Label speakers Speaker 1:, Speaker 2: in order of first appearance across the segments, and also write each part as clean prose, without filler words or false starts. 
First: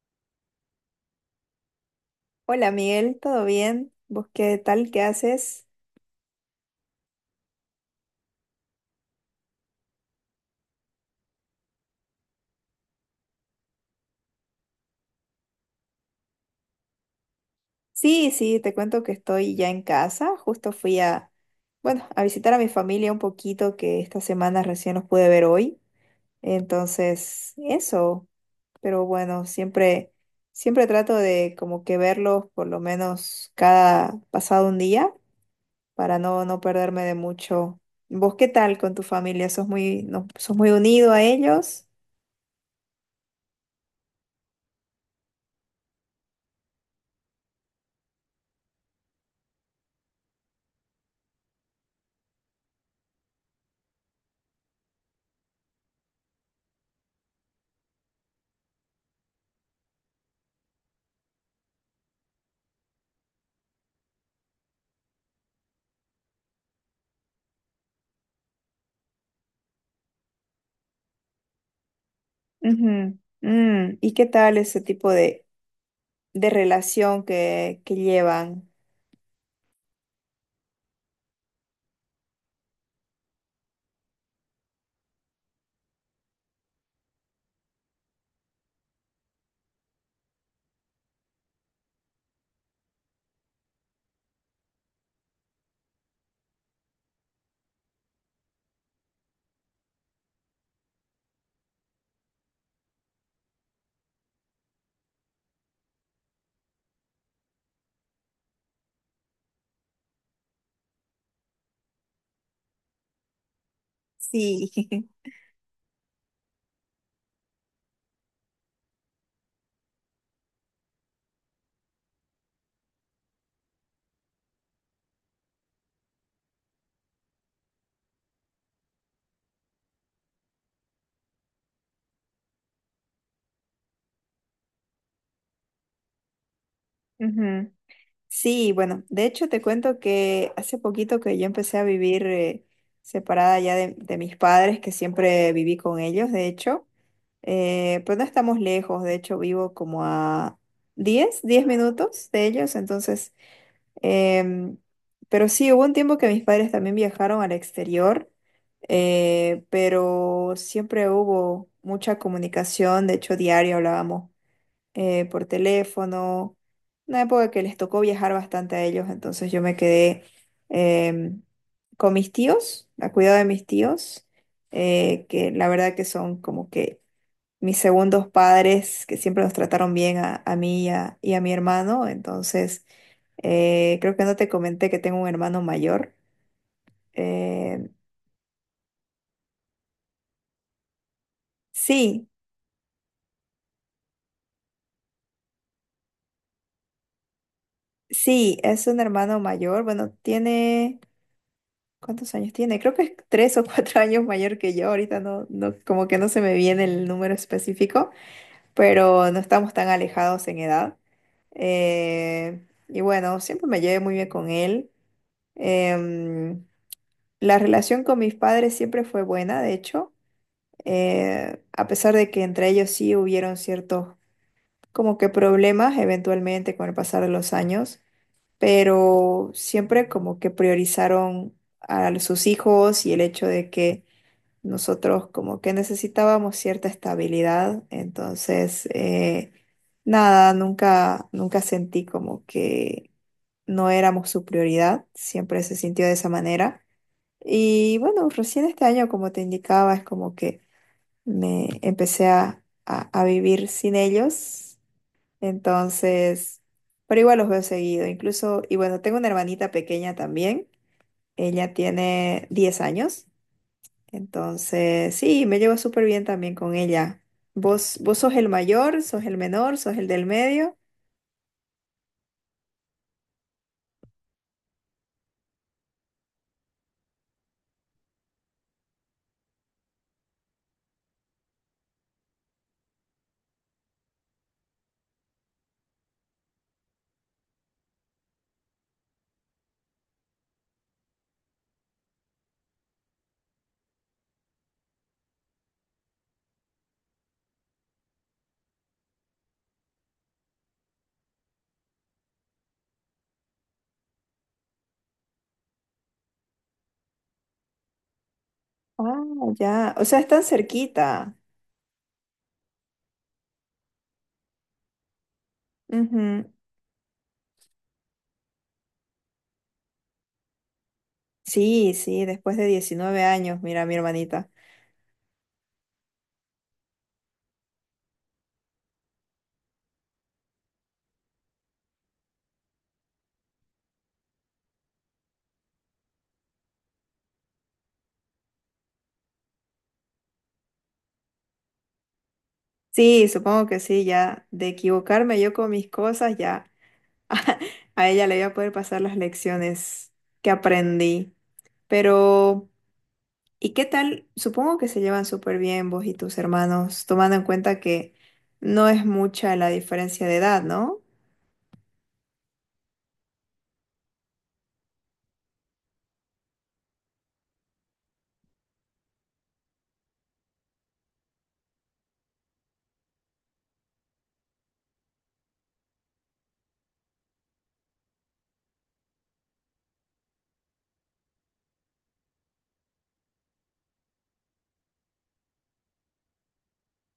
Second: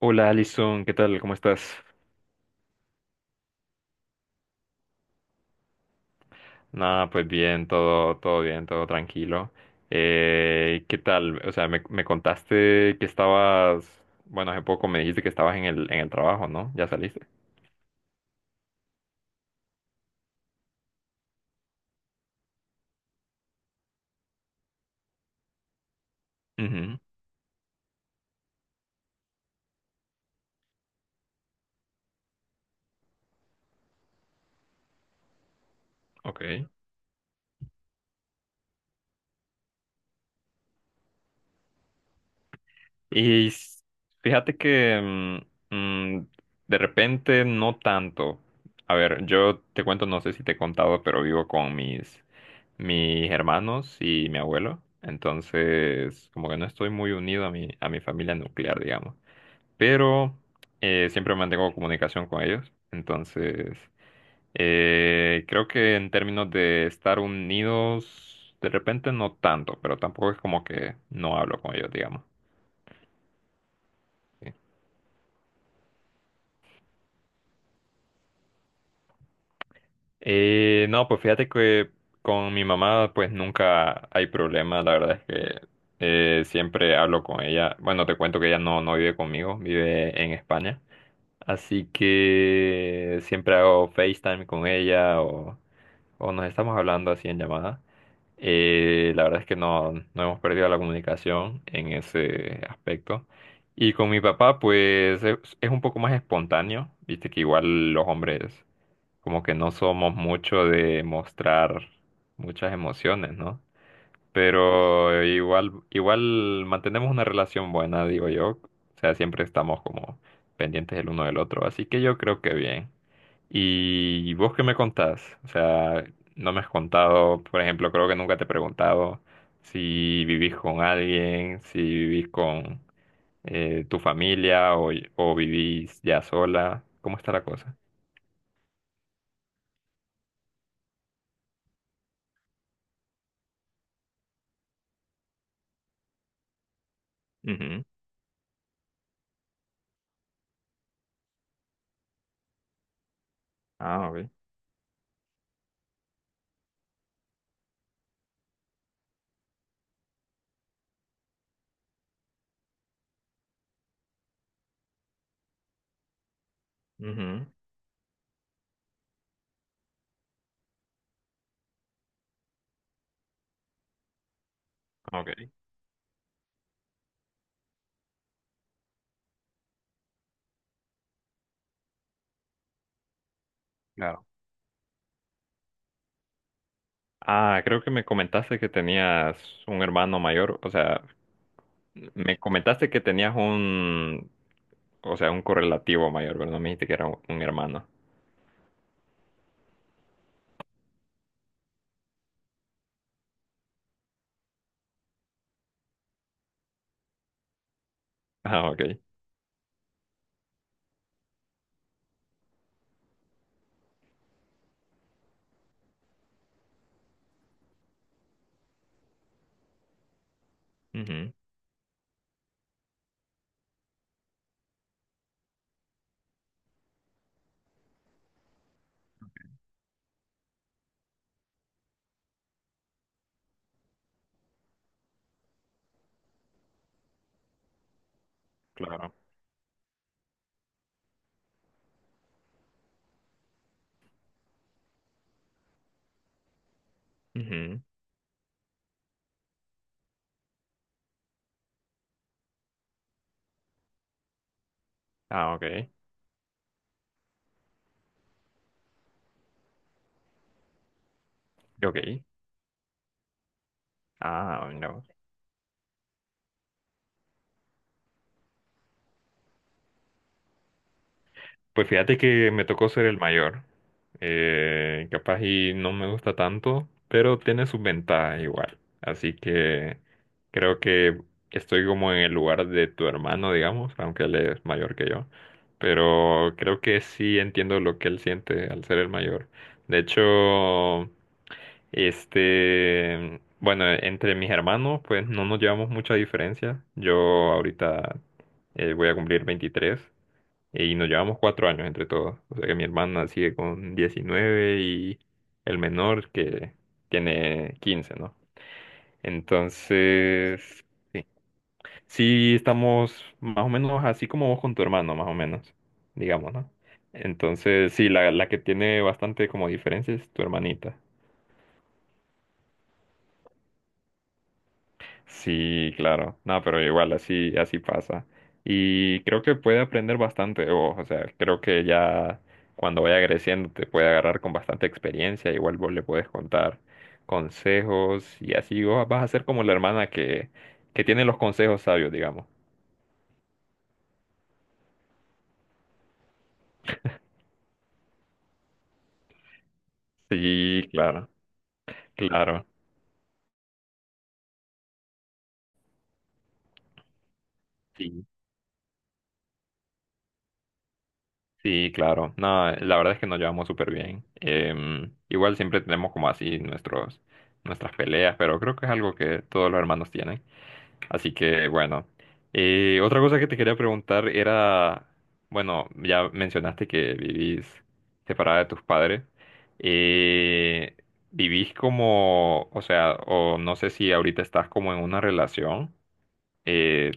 Speaker 1: Hola Alison, ¿qué tal? ¿Cómo estás?
Speaker 2: Hola Miguel, ¿todo bien? ¿Vos qué tal? ¿Qué haces?
Speaker 1: Nada, pues bien, todo bien, todo tranquilo. ¿Qué tal? O sea, me contaste que estabas, bueno, hace poco me dijiste que estabas en el trabajo, ¿no? ¿Ya saliste?
Speaker 2: Sí, sí, te cuento que estoy ya en casa. Justo fui a, bueno, a visitar a mi familia un poquito, que esta semana recién los pude ver hoy.
Speaker 1: Ujú,
Speaker 2: Entonces, eso. Pero bueno, siempre trato de como que verlos por lo menos cada pasado un día para no
Speaker 1: ok.
Speaker 2: perderme de mucho. ¿Vos qué tal con tu familia? ¿Sos muy, no, sos muy unido a ellos?
Speaker 1: Y s- Fíjate que mm, mm, de repente no tanto. A ver, yo te cuento, no sé si te he contado, pero vivo con mis hermanos y mi abuelo. Entonces, como que no estoy muy unido a mi familia nuclear, digamos. Pero siempre mantengo comunicación con ellos. Entonces, creo que en términos de estar unidos, de repente no tanto, pero tampoco es como que no hablo con ellos, digamos.
Speaker 2: Ujú. Mm, ¿y qué
Speaker 1: Sí.
Speaker 2: tal ese tipo de relación que llevan?
Speaker 1: No, pues fíjate que con mi mamá pues nunca hay problema, la verdad es que siempre hablo con ella. Bueno, te cuento que ella no vive conmigo, vive en España, así que siempre hago FaceTime con ella o nos estamos hablando así en llamada. La verdad es que no hemos perdido la comunicación en ese aspecto. Y con mi papá pues es un poco más espontáneo, viste que igual los hombres como que no somos mucho de mostrar muchas emociones, ¿no?
Speaker 2: Sí.
Speaker 1: Pero igual mantenemos una relación buena, digo yo. O sea, siempre estamos como pendientes el uno del otro. Así que yo creo que bien. ¿Y vos qué me contás? O sea, no me has contado, por ejemplo, creo que nunca te he preguntado si vivís con alguien, si vivís con tu familia o vivís ya sola. ¿Cómo está la
Speaker 2: Ujú.
Speaker 1: cosa?
Speaker 2: Sí, bueno, de hecho te cuento que hace poquito que yo empecé a vivir separada ya de mis padres, que siempre viví con ellos, de hecho,
Speaker 1: Ujú.
Speaker 2: pero no estamos lejos, de hecho vivo como a diez minutos de ellos, entonces,
Speaker 1: Ah, ok.
Speaker 2: em, pero sí, hubo un tiempo que mis padres también viajaron al exterior, pero siempre hubo mucha comunicación, de hecho diario hablábamos por teléfono. Una
Speaker 1: Ujú,
Speaker 2: época que les tocó viajar bastante a ellos, entonces yo me quedé em, con mis tíos, a cuidado de mis tíos,
Speaker 1: ok,
Speaker 2: que la verdad que son como que mis segundos padres, que siempre nos trataron bien a mí y a mi hermano. Entonces, creo que
Speaker 1: claro.
Speaker 2: no te comenté que tengo un hermano mayor.
Speaker 1: Ah, creo que
Speaker 2: Em,
Speaker 1: me comentaste que tenías un hermano mayor, o sea,
Speaker 2: sí,
Speaker 1: me comentaste que tenías un, o sea, un correlativo mayor, pero no me dijiste que era un hermano.
Speaker 2: sí, es un hermano mayor. Bueno, tiene... ¿Cuántos años tiene? Creo que es 3 o 4 años mayor que yo. Ahorita no, no, como que no se me viene el número específico,
Speaker 1: Ah, ok.
Speaker 2: pero no estamos tan alejados en edad. Y bueno, siempre me llevé muy bien con él. Em, la relación con mis padres siempre fue buena, de hecho,
Speaker 1: Ujú,
Speaker 2: A pesar de que entre ellos sí hubieron ciertos como que problemas eventualmente con el pasar de los años, pero siempre como que priorizaron a sus hijos y el hecho de que nosotros como que necesitábamos cierta estabilidad, entonces
Speaker 1: claro.
Speaker 2: nada, nunca sentí como que no éramos su prioridad, siempre se sintió de esa manera.
Speaker 1: Ujú,
Speaker 2: Y bueno, recién este año, como te indicaba, es como que me empecé a vivir sin ellos,
Speaker 1: ah, ok.
Speaker 2: entonces, pero igual los veo seguido, incluso, y bueno, tengo una hermanita pequeña también, ella
Speaker 1: Ok.
Speaker 2: tiene 10 años.
Speaker 1: Ah, no.
Speaker 2: Entonces, sí, me llevo súper bien también con ella. ¿Vos, vos sos el mayor, sos el menor, sos el del medio?
Speaker 1: Pues fíjate que me tocó ser el mayor. Capaz y no me gusta tanto, pero tiene sus ventajas igual. Así que creo que estoy como en el lugar de tu hermano, digamos, aunque él es mayor que yo. Pero creo que sí entiendo lo que él siente al ser el mayor. De hecho, bueno, entre mis hermanos, pues no nos llevamos mucha diferencia. Yo ahorita voy a cumplir 23 y nos llevamos 4 años entre todos. O sea que mi hermana sigue con 19 y el menor que tiene 15, ¿no?
Speaker 2: Ah, ya. O sea, están
Speaker 1: Entonces, sí.
Speaker 2: cerquita.
Speaker 1: Sí estamos más o menos así como vos con tu hermano, más o menos,
Speaker 2: Ujú.
Speaker 1: digamos, ¿no? Entonces, sí, la que tiene bastante como diferencia es tu hermanita.
Speaker 2: Sí, sí, después de 19 años, mira, mi hermanita.
Speaker 1: Sí, claro. No, pero igual así, así pasa. Y creo que puede aprender bastante de vos. O sea, creo que ya cuando vaya creciendo te puede agarrar con bastante experiencia. Igual vos le puedes contar consejos y así vos vas a ser como la hermana que tiene los consejos sabios, digamos.
Speaker 2: Sí, supongo que sí, ya. De equivocarme yo con mis cosas, ya. A ella le voy a poder pasar las lecciones que
Speaker 1: Sí, claro,
Speaker 2: aprendí.
Speaker 1: claro.
Speaker 2: Pero... ¿Y qué tal? Supongo que se llevan súper bien vos y tus hermanos, tomando en cuenta que
Speaker 1: Sí,
Speaker 2: no es mucha la diferencia de edad, ¿no?
Speaker 1: sí, claro. No, la verdad es que nos llevamos súper bien. Igual siempre tenemos como así nuestras peleas, pero creo que es algo que todos los hermanos tienen. Así que bueno. Otra cosa que te quería preguntar era, bueno, ya mencionaste que vivís separada de tus padres. Eh, ¿Vivís como, o sea, o no sé si ahorita estás como en una relación? eh,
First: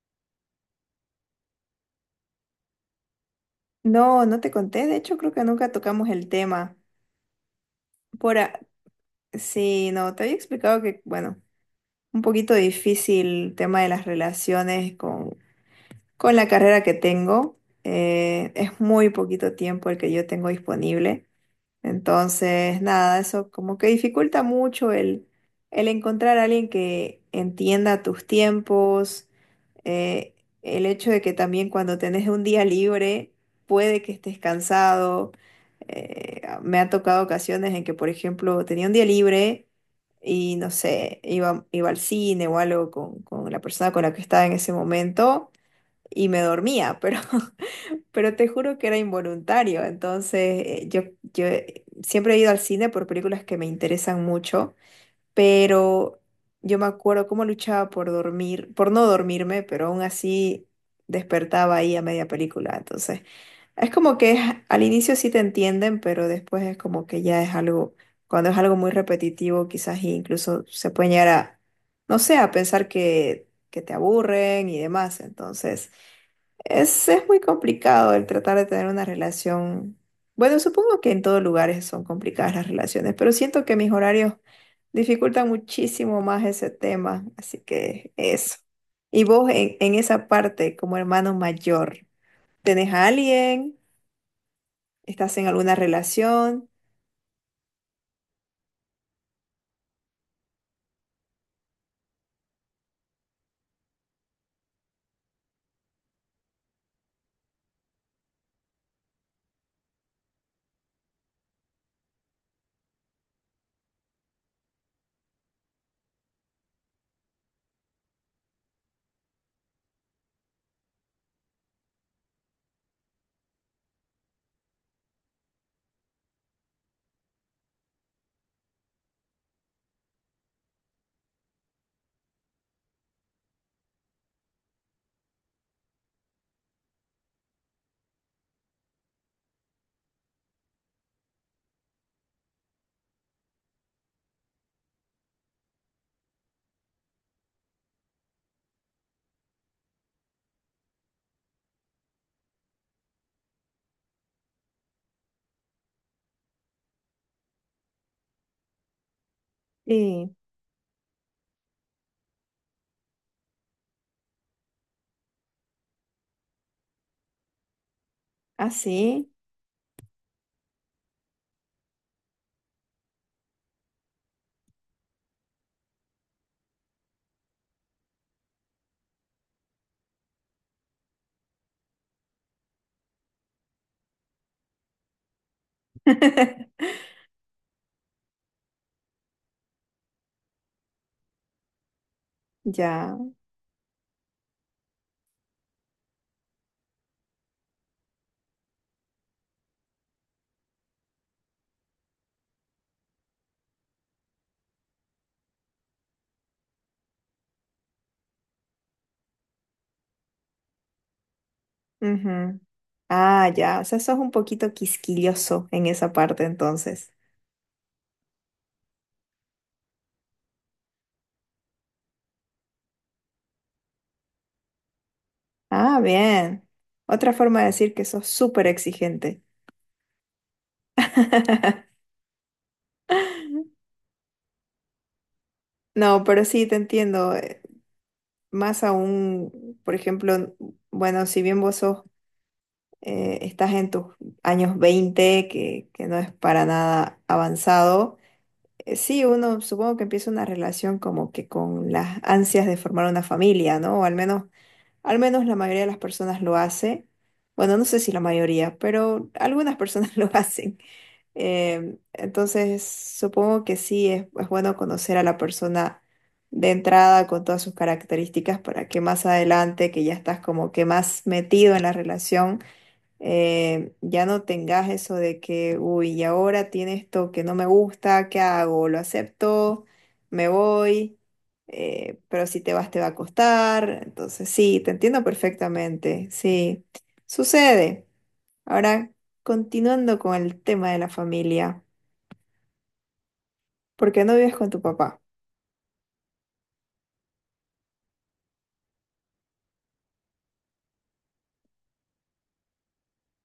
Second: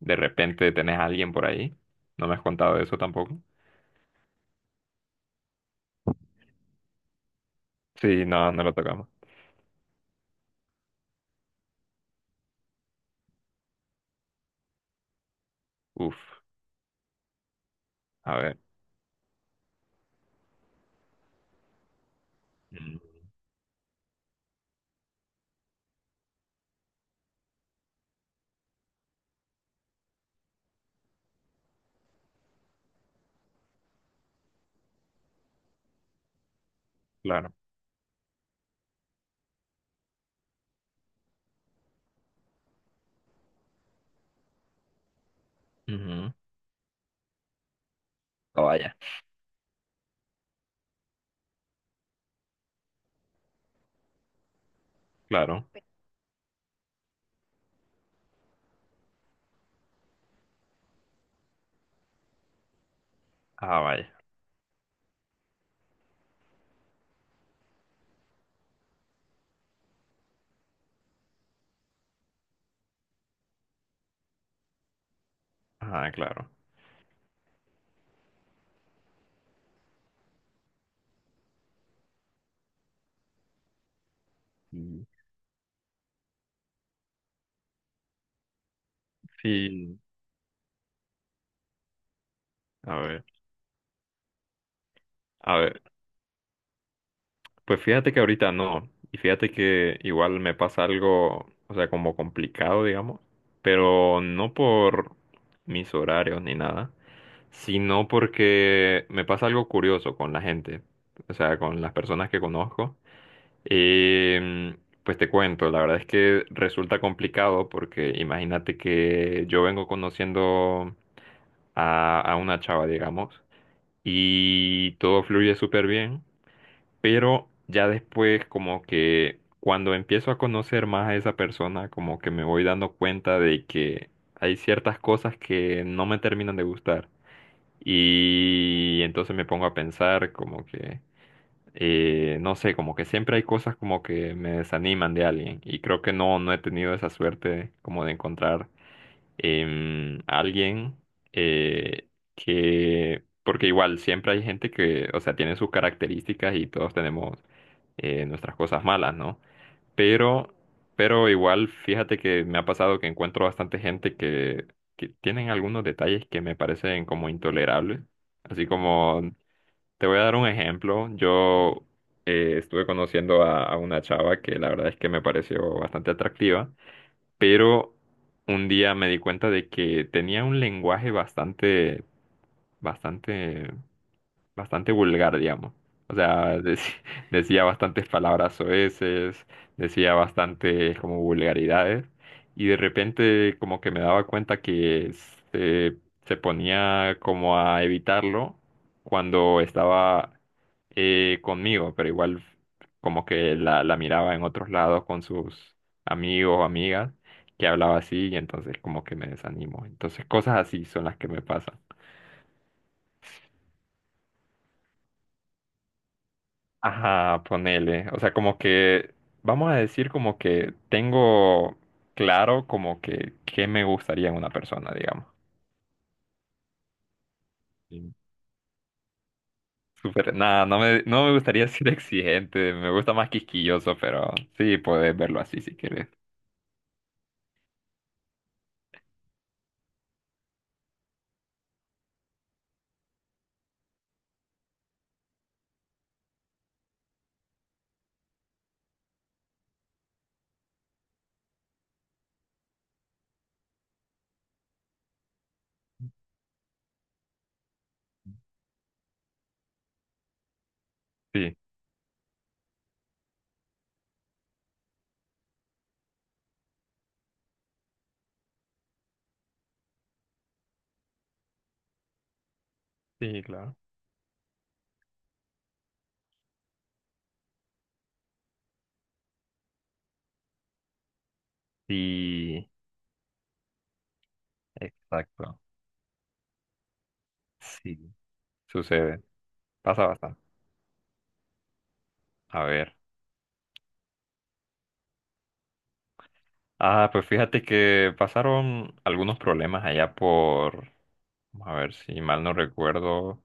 Speaker 1: de repente tenés a alguien por ahí. No me has contado eso tampoco.
Speaker 2: No, no te conté, de hecho creo que nunca tocamos el tema.
Speaker 1: Sí,
Speaker 2: Por
Speaker 1: no,
Speaker 2: a-
Speaker 1: no lo tocamos.
Speaker 2: Sí, no, te había explicado que, bueno, un poquito difícil el tema de las relaciones
Speaker 1: Uf,
Speaker 2: con la carrera que tengo.
Speaker 1: a ver.
Speaker 2: Es muy poquito tiempo el que yo tengo disponible. Entonces,
Speaker 1: Mm,
Speaker 2: nada, eso como que dificulta mucho el encontrar a alguien que entienda tus tiempos, eh, el hecho de que también cuando tenés un día libre puede que estés cansado. Me ha tocado
Speaker 1: claro.
Speaker 2: ocasiones en que, por ejemplo, tenía un día libre y no sé, iba al cine o algo con la persona con la que estaba en ese momento y
Speaker 1: Ujú.
Speaker 2: me dormía, pero Pero te
Speaker 1: Ah,
Speaker 2: juro que
Speaker 1: vaya.
Speaker 2: era involuntario. Entonces, yo, siempre he ido al cine por películas que me interesan mucho,
Speaker 1: Claro.
Speaker 2: pero yo me acuerdo cómo luchaba por dormir, por no dormirme, pero aún así despertaba ahí a media película. Entonces,
Speaker 1: Ah,
Speaker 2: es
Speaker 1: vaya.
Speaker 2: como que es- al inicio sí te entienden, pero después es como que ya es algo, cuando es algo muy repetitivo, quizás incluso se puede llegar a, no sé, a pensar que te aburren y demás. Entonces...
Speaker 1: Ah, claro.
Speaker 2: Es muy complicado el tratar de tener una relación. Bueno, supongo que en todos lugares son complicadas las relaciones, pero siento que mis horarios
Speaker 1: Mm.
Speaker 2: dificultan muchísimo más ese tema, así que eso. Y vos en
Speaker 1: Sí,
Speaker 2: esa parte, como hermano mayor, ¿tenés
Speaker 1: a
Speaker 2: a
Speaker 1: ver.
Speaker 2: alguien? ¿Estás en
Speaker 1: A
Speaker 2: alguna
Speaker 1: ver.
Speaker 2: relación?
Speaker 1: Pues fíjate que ahorita no, y fíjate que igual me pasa algo, o sea, como complicado, digamos, pero no por mis horarios ni nada, sino porque me pasa algo curioso con la gente, o sea, con las personas que conozco. Em, pues te cuento, la verdad es que resulta complicado porque imagínate que yo vengo conociendo a una chava, digamos, y todo fluye súper bien, pero ya después como que cuando empiezo a conocer más a esa persona, como que me voy dando cuenta de que hay ciertas cosas que no me terminan de gustar. Y entonces me pongo a pensar como que, no sé, como que siempre hay cosas como que me desaniman de alguien. Y creo que no he tenido esa suerte como de encontrar alguien eh, que, porque igual siempre hay gente que, o sea, tiene sus características y todos tenemos nuestras cosas malas, ¿no?
Speaker 2: Sí,
Speaker 1: Pero, pero igual fíjate que me ha pasado que encuentro bastante gente que tienen algunos detalles que me parecen como intolerables. Así como,
Speaker 2: así.
Speaker 1: te voy a dar un ejemplo, yo estuve conociendo a una chava que la verdad es que me pareció bastante atractiva, pero un día me di cuenta de que tenía un lenguaje bastante bastante vulgar, digamos. O sea, decía bastantes palabras soeces, decía bastantes como vulgaridades, y de
Speaker 2: Ya.
Speaker 1: repente como que me daba cuenta que se, se ponía como a evitarlo cuando estaba conmigo, pero igual como que la miraba en otros lados con sus amigos o amigas que hablaba así, y entonces como que me desanimo. Entonces cosas así son las que me pasan.
Speaker 2: Ujú. Ah, ya. O sea, sos un poquito quisquilloso en esa parte entonces.
Speaker 1: Ajá, ponele. O sea, como que, vamos a decir como que tengo claro como que qué me gustaría en una persona, digamos.
Speaker 2: Ah, bien. Otra forma de decir que
Speaker 1: Sí.
Speaker 2: sos súper exigente.
Speaker 1: Súper, nada, no me gustaría ser exigente, me gusta más quisquilloso, pero sí, puedes verlo así si quieres.
Speaker 2: No, pero sí te entiendo. Más aún, por ejemplo, bueno, si bien vos sos, estás en tus años 20, que no es para nada avanzado, sí, uno supongo que empieza una relación como que con las ansias de formar una familia, ¿no? O al menos la mayoría de las personas lo hace. Bueno, no sé si la mayoría, pero algunas personas lo hacen.
Speaker 1: Sí,
Speaker 2: Entonces, supongo que sí, es bueno conocer a la persona de entrada con todas sus características para que más adelante, que ya estás como que más metido en la relación,
Speaker 1: sí, claro.
Speaker 2: ya no tengas eso de que, uy, y ahora tiene esto que no me gusta, ¿qué hago? ¿Lo acepto? ¿Me voy? Pero si
Speaker 1: Sí,
Speaker 2: te vas, te va a costar. Entonces, sí, te entiendo
Speaker 1: exacto.
Speaker 2: perfectamente, sí,
Speaker 1: Sí,
Speaker 2: sucede. Ahora,
Speaker 1: sucede, pasa
Speaker 2: continuando con
Speaker 1: bastante.
Speaker 2: el tema de la familia.
Speaker 1: A ver.
Speaker 2: ¿Por qué no vives con tu papá?
Speaker 1: Ah, pues fíjate que pasaron algunos problemas allá por, vamos a ver si mal no recuerdo,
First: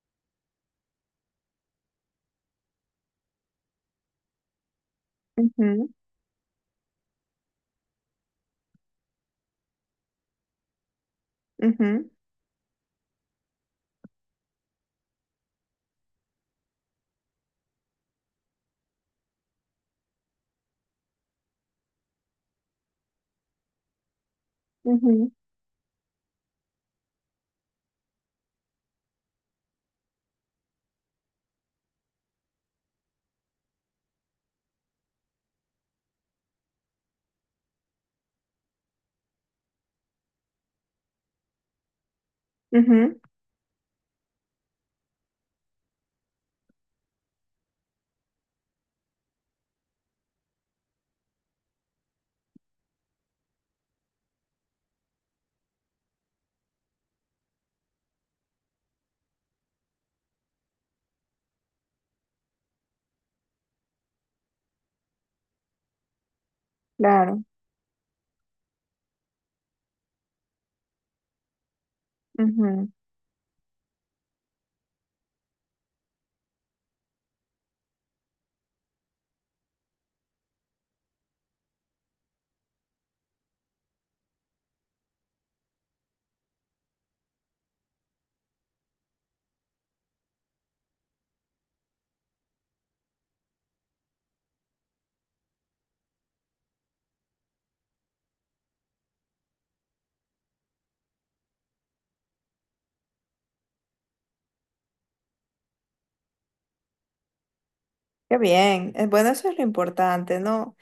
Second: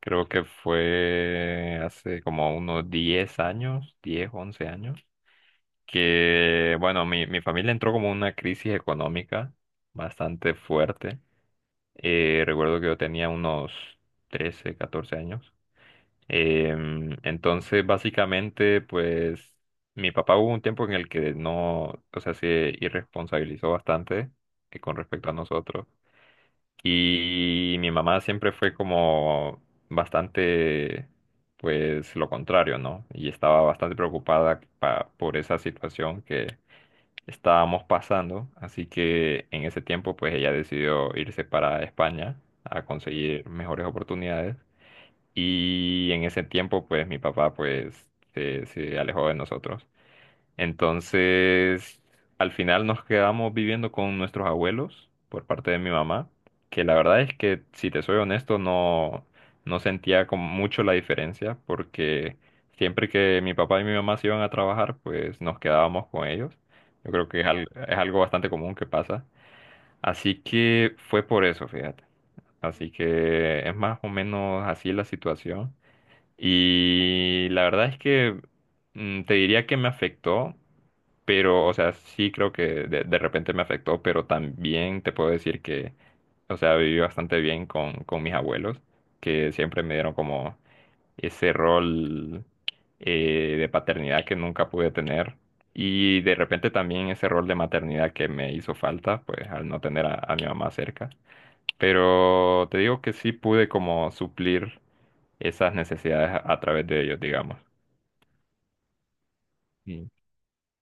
Speaker 1: creo que fue hace como unos 10 años, 10, 11 años,
Speaker 2: Ujú,
Speaker 1: que bueno, mi familia entró como en una crisis económica bastante fuerte.
Speaker 2: ujú,
Speaker 1: Recuerdo que yo tenía unos 13, 14 años. Entonces, básicamente, pues mi papá hubo un tiempo en el que no, o sea, se irresponsabilizó bastante con
Speaker 2: ujú,
Speaker 1: respecto a nosotros. Y mi mamá siempre fue como bastante, pues lo contrario, ¿no? Y estaba bastante preocupada por esa situación que estábamos pasando. Así que en ese tiempo, pues ella decidió irse para España a
Speaker 2: ujú,
Speaker 1: conseguir mejores oportunidades. Y en ese tiempo, pues mi papá pues se alejó de nosotros. Entonces, al final nos quedamos viviendo con nuestros abuelos por parte de mi mamá, que la verdad es que, si te soy honesto, no, no sentía como mucho la diferencia, porque siempre que mi papá y mi mamá se iban a trabajar, pues nos quedábamos con ellos. Yo creo que
Speaker 2: claro.
Speaker 1: es, al- es algo bastante común que pasa. Así que fue por eso, fíjate.
Speaker 2: Ujú.
Speaker 1: Así que es más o menos así la situación. Y la verdad es que mm, te diría que me afectó, pero, o sea, sí creo que de repente me afectó, pero también te puedo decir que, o sea, viví bastante bien con mis abuelos, que siempre me dieron como ese rol de paternidad que nunca pude tener. Y de repente también ese rol de maternidad que me hizo falta, pues al no tener a mi mamá cerca. Pero te digo que sí pude como suplir esas necesidades a través de ellos, digamos.
Speaker 2: Qué bien. Bueno, eso es lo
Speaker 1: Y,
Speaker 2: importante, ¿no?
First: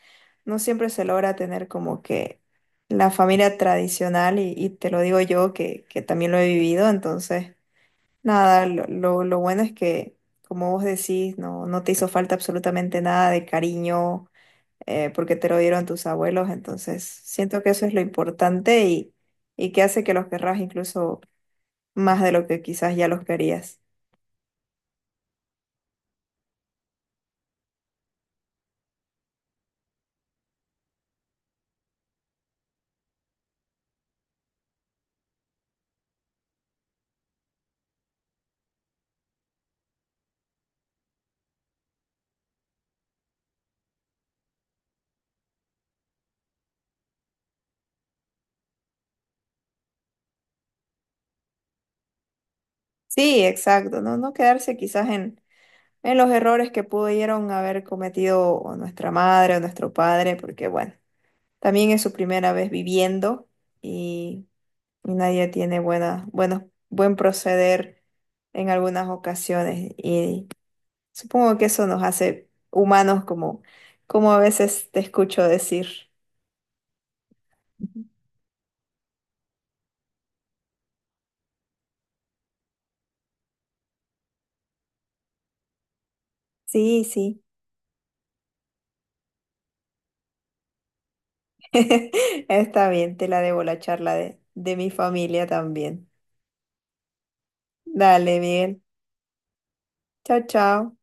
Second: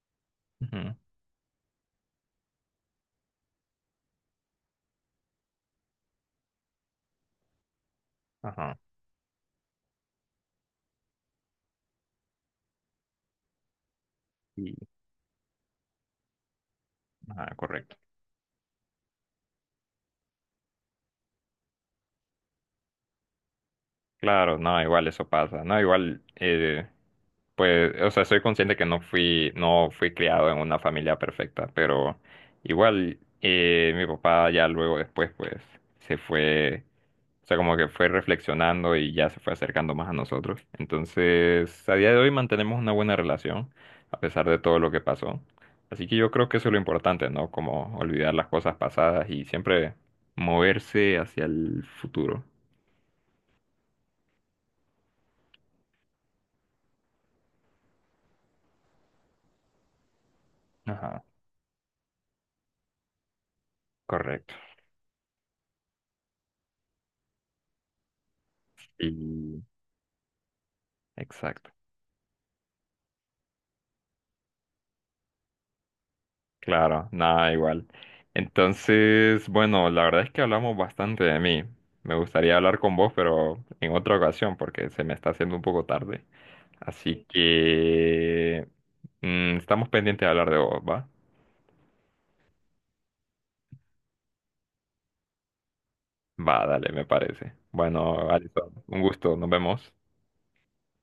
Speaker 2: No siempre
Speaker 1: ujú,
Speaker 2: se logra tener como que la familia tradicional y te lo digo yo que también lo he vivido, entonces, nada,
Speaker 1: ajá,
Speaker 2: lo bueno es que, como vos decís, no, no te hizo falta absolutamente nada de cariño
Speaker 1: y,
Speaker 2: porque te lo dieron tus abuelos, entonces
Speaker 1: ajá,
Speaker 2: siento que eso es
Speaker 1: correcto.
Speaker 2: lo importante y que hace que los querrás incluso más de lo que quizás ya los querías.
Speaker 1: Claro, no, igual eso pasa, no, igual, pues, o sea, soy consciente que no fui, no fui criado en una familia perfecta, pero igual mi papá ya luego después, pues, se fue, o sea, como que fue reflexionando y ya se fue acercando más a nosotros. Entonces, a día de hoy mantenemos una buena relación, a pesar de todo lo que pasó. Así que yo creo que eso es lo importante, ¿no? Como olvidar las cosas pasadas y siempre moverse hacia el futuro.
Speaker 2: Sí, exacto, no, no quedarse quizás en, los errores que pudieron haber cometido o nuestra madre o nuestro padre, porque bueno,
Speaker 1: Ajá,
Speaker 2: también es su primera vez viviendo y,
Speaker 1: correcto.
Speaker 2: y nadie tiene buena, buenos, buen proceder en algunas
Speaker 1: Y-
Speaker 2: ocasiones y supongo que
Speaker 1: Exacto,
Speaker 2: eso nos hace humanos como, como a veces te escucho decir.
Speaker 1: claro, nada igual.
Speaker 2: Ujú.
Speaker 1: Entonces, bueno, la verdad es que hablamos bastante de mí. Me gustaría hablar con vos, pero en otra ocasión, porque se me está haciendo un poco tarde.
Speaker 2: Sí,
Speaker 1: Así, sí,
Speaker 2: sí,
Speaker 1: que estamos pendientes de hablar de vos, ¿va?
Speaker 2: está bien, te la debo la charla de mi familia también.
Speaker 1: Va, dale, me parece. Bueno,
Speaker 2: Dale,
Speaker 1: Alison,
Speaker 2: bien.
Speaker 1: un gusto, nos vemos.
Speaker 2: Chao, chao.